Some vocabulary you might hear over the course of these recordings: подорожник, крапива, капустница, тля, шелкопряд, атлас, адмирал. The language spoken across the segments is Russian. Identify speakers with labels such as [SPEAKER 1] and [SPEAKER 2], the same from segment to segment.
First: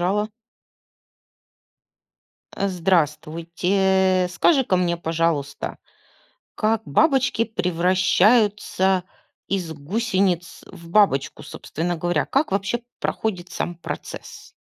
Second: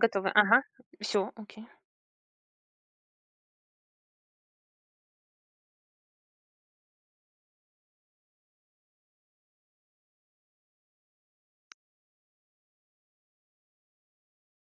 [SPEAKER 1] Готовы.
[SPEAKER 2] Жала.
[SPEAKER 1] Ага. Все. Окей.
[SPEAKER 2] Здравствуйте. Скажи-ка мне, пожалуйста, как бабочки превращаются из гусениц в бабочку, собственно говоря? Как вообще проходит сам процесс?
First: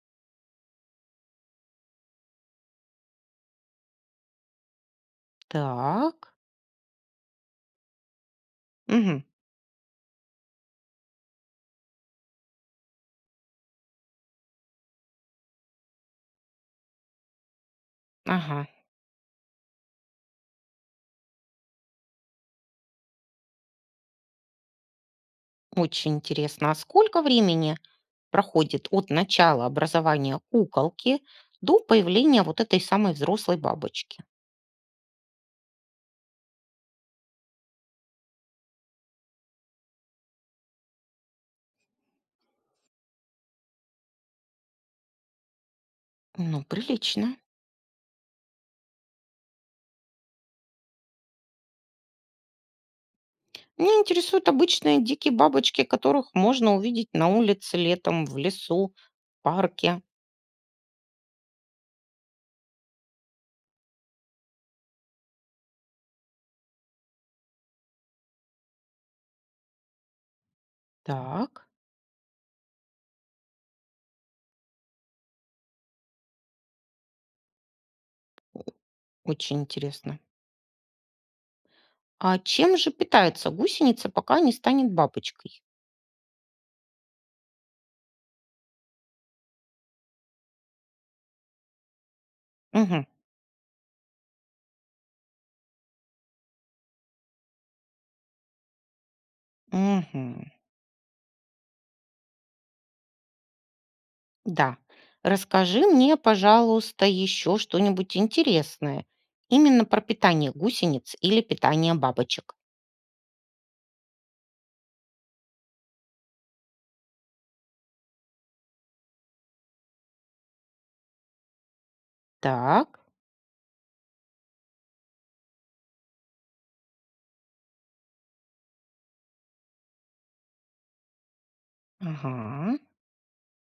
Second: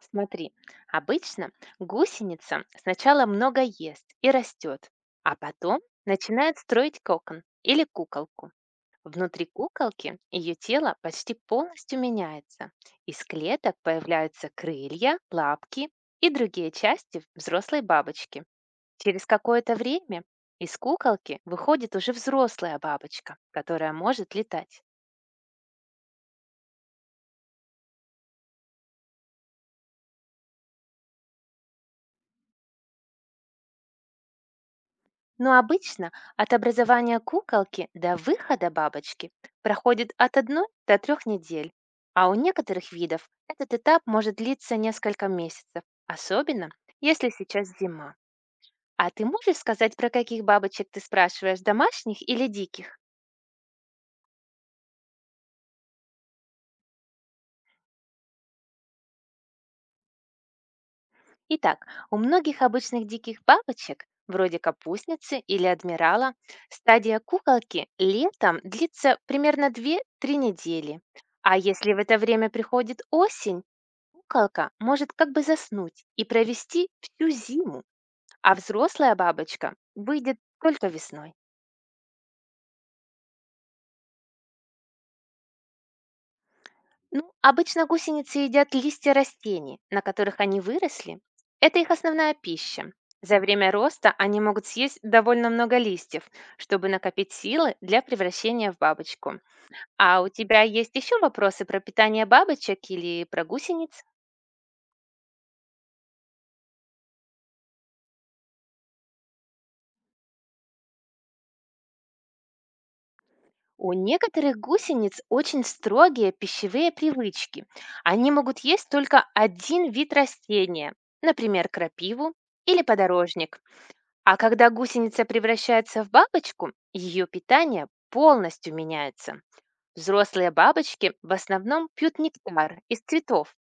[SPEAKER 1] Смотри, обычно гусеница сначала много ест и растет, а потом
[SPEAKER 2] Так.
[SPEAKER 1] начинает строить кокон или куколку.
[SPEAKER 2] Мгм.
[SPEAKER 1] Внутри куколки ее тело почти полностью меняется. Из клеток появляются крылья, лапки и другие части взрослой бабочки.
[SPEAKER 2] Ага.
[SPEAKER 1] Через какое-то время из куколки выходит уже взрослая бабочка, которая может летать.
[SPEAKER 2] Очень интересно. А сколько времени проходит от начала образования куколки до появления вот этой самой взрослой бабочки?
[SPEAKER 1] Но обычно от образования куколки до выхода бабочки проходит от одной до трех недель, а у некоторых видов этот этап может длиться несколько месяцев,
[SPEAKER 2] Ну,
[SPEAKER 1] особенно если
[SPEAKER 2] прилично.
[SPEAKER 1] сейчас зима. А ты можешь сказать, про каких бабочек ты спрашиваешь, домашних или диких?
[SPEAKER 2] Меня интересуют обычные дикие бабочки, которых можно увидеть на улице летом, в лесу, в парке.
[SPEAKER 1] Итак, у многих обычных диких бабочек, вроде капустницы или адмирала, стадия куколки летом длится примерно две-три недели. А
[SPEAKER 2] Так.
[SPEAKER 1] если в это время приходит осень, куколка может как бы заснуть и провести всю зиму, а
[SPEAKER 2] О.
[SPEAKER 1] взрослая
[SPEAKER 2] Очень
[SPEAKER 1] бабочка
[SPEAKER 2] интересно.
[SPEAKER 1] выйдет только весной.
[SPEAKER 2] А чем же питается гусеница, пока не станет бабочкой?
[SPEAKER 1] Ну, обычно гусеницы едят листья растений, на которых они выросли. Это их основная пища.
[SPEAKER 2] Мгм,
[SPEAKER 1] За время роста они могут съесть довольно много листьев, чтобы накопить силы для превращения в бабочку. А у
[SPEAKER 2] мгм.
[SPEAKER 1] тебя есть еще вопросы про питание бабочек или про гусениц?
[SPEAKER 2] Да. Расскажи мне, пожалуйста, еще что-нибудь интересное. Именно про питание гусениц или питание бабочек.
[SPEAKER 1] У некоторых гусениц очень строгие пищевые привычки. Они могут есть только один вид растения, например, крапиву или
[SPEAKER 2] Так.
[SPEAKER 1] подорожник. А когда гусеница превращается в бабочку, ее питание полностью меняется. Взрослые бабочки в основном пьют
[SPEAKER 2] Ага.
[SPEAKER 1] нектар из цветов,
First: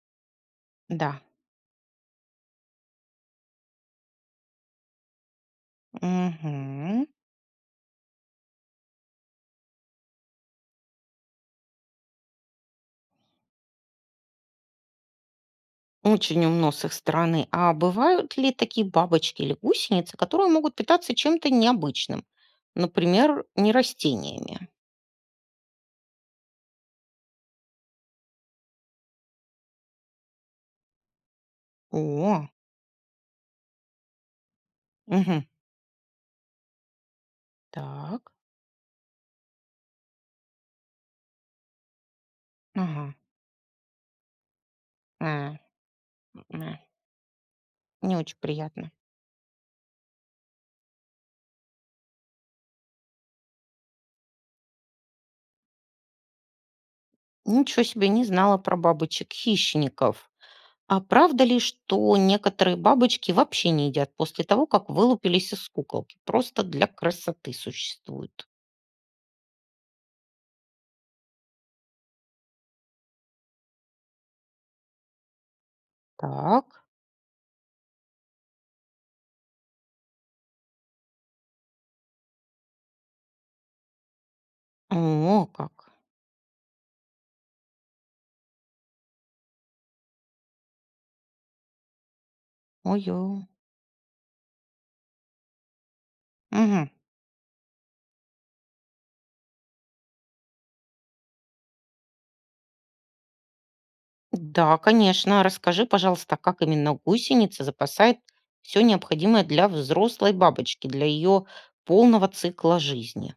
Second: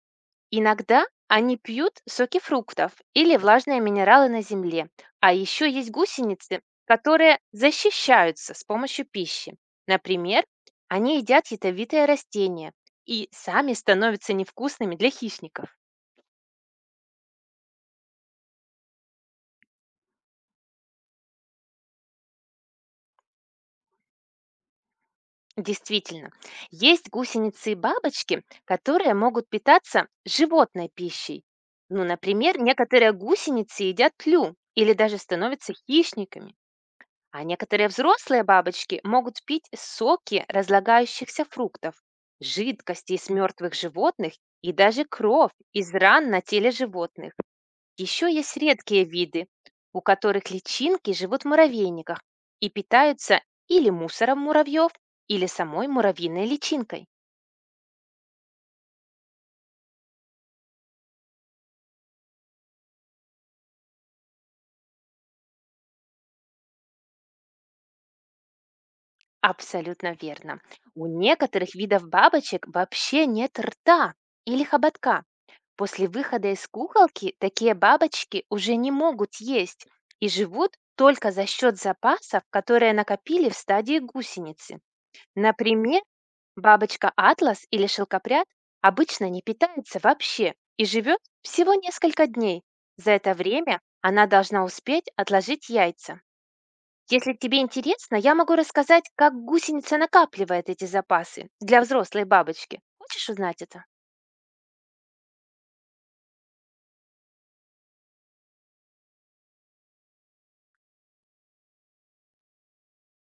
[SPEAKER 1] иногда
[SPEAKER 2] Да.
[SPEAKER 1] они пьют соки фруктов или влажные минералы на земле. А еще есть гусеницы,
[SPEAKER 2] Угу.
[SPEAKER 1] которые защищаются с помощью пищи. Например, они едят ядовитые растения и сами становятся невкусными для хищников.
[SPEAKER 2] Очень умно с их стороны. А бывают ли такие бабочки или гусеницы, которые могут питаться чем-то необычным? Например, не растениями.
[SPEAKER 1] Действительно, есть гусеницы и бабочки, которые могут питаться животной пищей. Ну,
[SPEAKER 2] О,
[SPEAKER 1] например, некоторые гусеницы едят тлю или даже
[SPEAKER 2] мгм.
[SPEAKER 1] становятся хищниками. А некоторые
[SPEAKER 2] Так.
[SPEAKER 1] взрослые бабочки могут пить соки разлагающихся фруктов, жидкости
[SPEAKER 2] Ага.
[SPEAKER 1] из мертвых животных и даже кровь
[SPEAKER 2] Э,
[SPEAKER 1] из ран на теле
[SPEAKER 2] э,
[SPEAKER 1] животных.
[SPEAKER 2] Не
[SPEAKER 1] Еще
[SPEAKER 2] очень
[SPEAKER 1] есть
[SPEAKER 2] приятно.
[SPEAKER 1] редкие виды, у которых личинки живут в муравейниках и питаются или мусором муравьев, или самой муравьиной личинкой.
[SPEAKER 2] Ничего себе, не знала про бабочек-хищников. А правда ли, что некоторые бабочки вообще не едят после того, как вылупились из куколки? Просто для красоты существуют.
[SPEAKER 1] Абсолютно верно. У некоторых видов бабочек вообще нет рта или хоботка. После выхода из
[SPEAKER 2] Так.
[SPEAKER 1] куколки такие бабочки уже не могут есть и живут только за счет запасов, которые накопили в стадии гусеницы.
[SPEAKER 2] О, как.
[SPEAKER 1] Например, бабочка атлас или шелкопряд обычно не питается вообще и живет всего несколько дней. За это
[SPEAKER 2] Ой-ой.
[SPEAKER 1] время она должна успеть отложить яйца. Если тебе интересно, я могу рассказать, как гусеница накапливает эти запасы для взрослой бабочки. Хочешь узнать это?
[SPEAKER 2] Да, конечно. Расскажи, пожалуйста, как именно гусеница запасает все необходимое для взрослой бабочки, для ее полного цикла жизни.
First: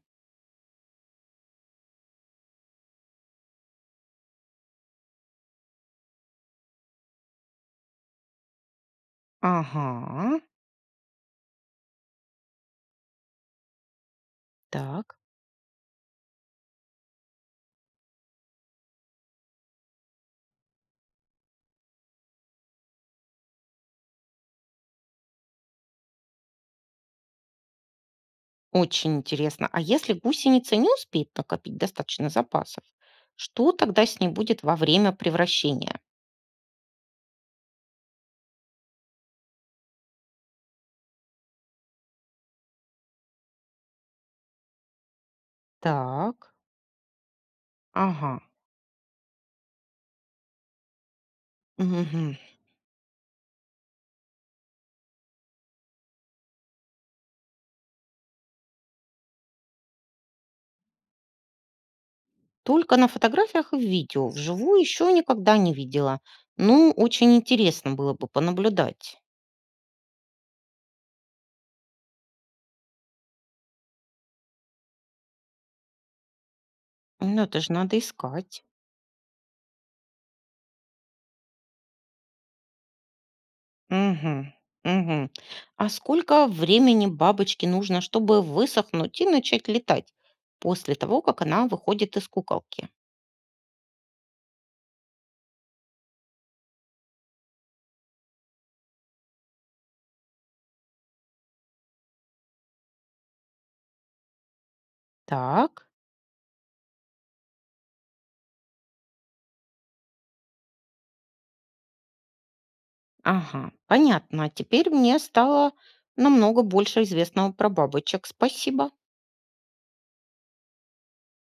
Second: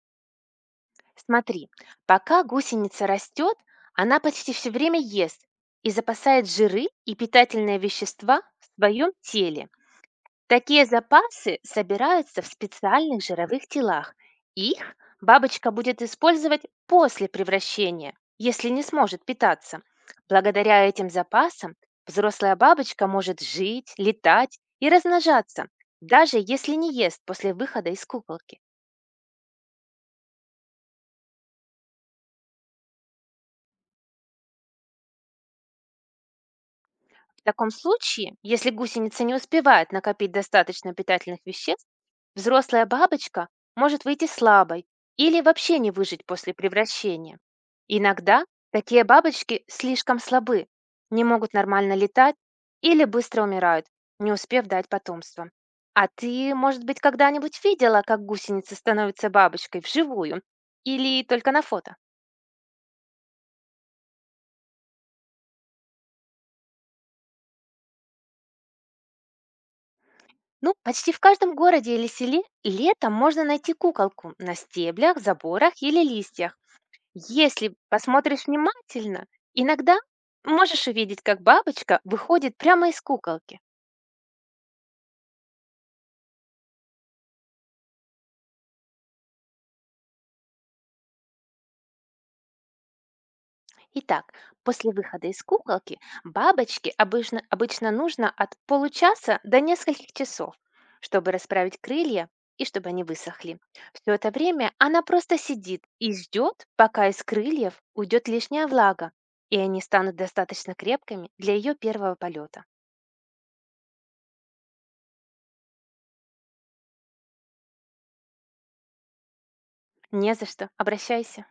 [SPEAKER 1] Смотри, пока гусеница растет, она почти все время ест и запасает жиры и питательные вещества в своем теле.
[SPEAKER 2] Ага.
[SPEAKER 1] Такие запасы собираются в специальных жировых телах. Их
[SPEAKER 2] Так,
[SPEAKER 1] бабочка будет использовать после превращения, если не сможет питаться. Благодаря этим запасам взрослая бабочка может жить, летать и размножаться, даже если не ест после выхода из куколки.
[SPEAKER 2] очень интересно. А если гусеница не успеет накопить достаточно запасов, что тогда с ней будет во время превращения?
[SPEAKER 1] В таком случае, если гусеница не успевает накопить достаточно питательных веществ, взрослая бабочка может выйти слабой или вообще не выжить
[SPEAKER 2] Так,
[SPEAKER 1] после превращения.
[SPEAKER 2] ага,
[SPEAKER 1] Иногда такие бабочки слишком слабы, не могут нормально летать
[SPEAKER 2] мгм.
[SPEAKER 1] или быстро умирают, не успев дать потомство. А ты, может быть, когда-нибудь видела, как гусеница становится бабочкой вживую или только на фото?
[SPEAKER 2] Только на фотографиях и в видео. Вживую еще никогда не видела. Ну, очень интересно было бы понаблюдать.
[SPEAKER 1] Ну, почти в каждом городе или селе летом можно найти куколку на стеблях, заборах или листьях.
[SPEAKER 2] Ну, это же
[SPEAKER 1] Если
[SPEAKER 2] надо
[SPEAKER 1] посмотришь
[SPEAKER 2] искать.
[SPEAKER 1] внимательно, иногда можешь увидеть, как бабочка выходит прямо из куколки.
[SPEAKER 2] Мгм. Мгм. А сколько времени бабочке нужно, чтобы высохнуть и начать летать после того, как она выходит из куколки?
[SPEAKER 1] Итак, после выхода из куколки бабочке обычно нужно от получаса до нескольких часов, чтобы расправить крылья и чтобы они высохли. Все это время она просто сидит
[SPEAKER 2] Так,
[SPEAKER 1] и ждет, пока из крыльев уйдет лишняя влага, и они станут достаточно крепкими для ее первого полета.
[SPEAKER 2] ага, понятно. А теперь мне стало намного больше известного про бабочек. Спасибо.
[SPEAKER 1] Не за что, обращайся.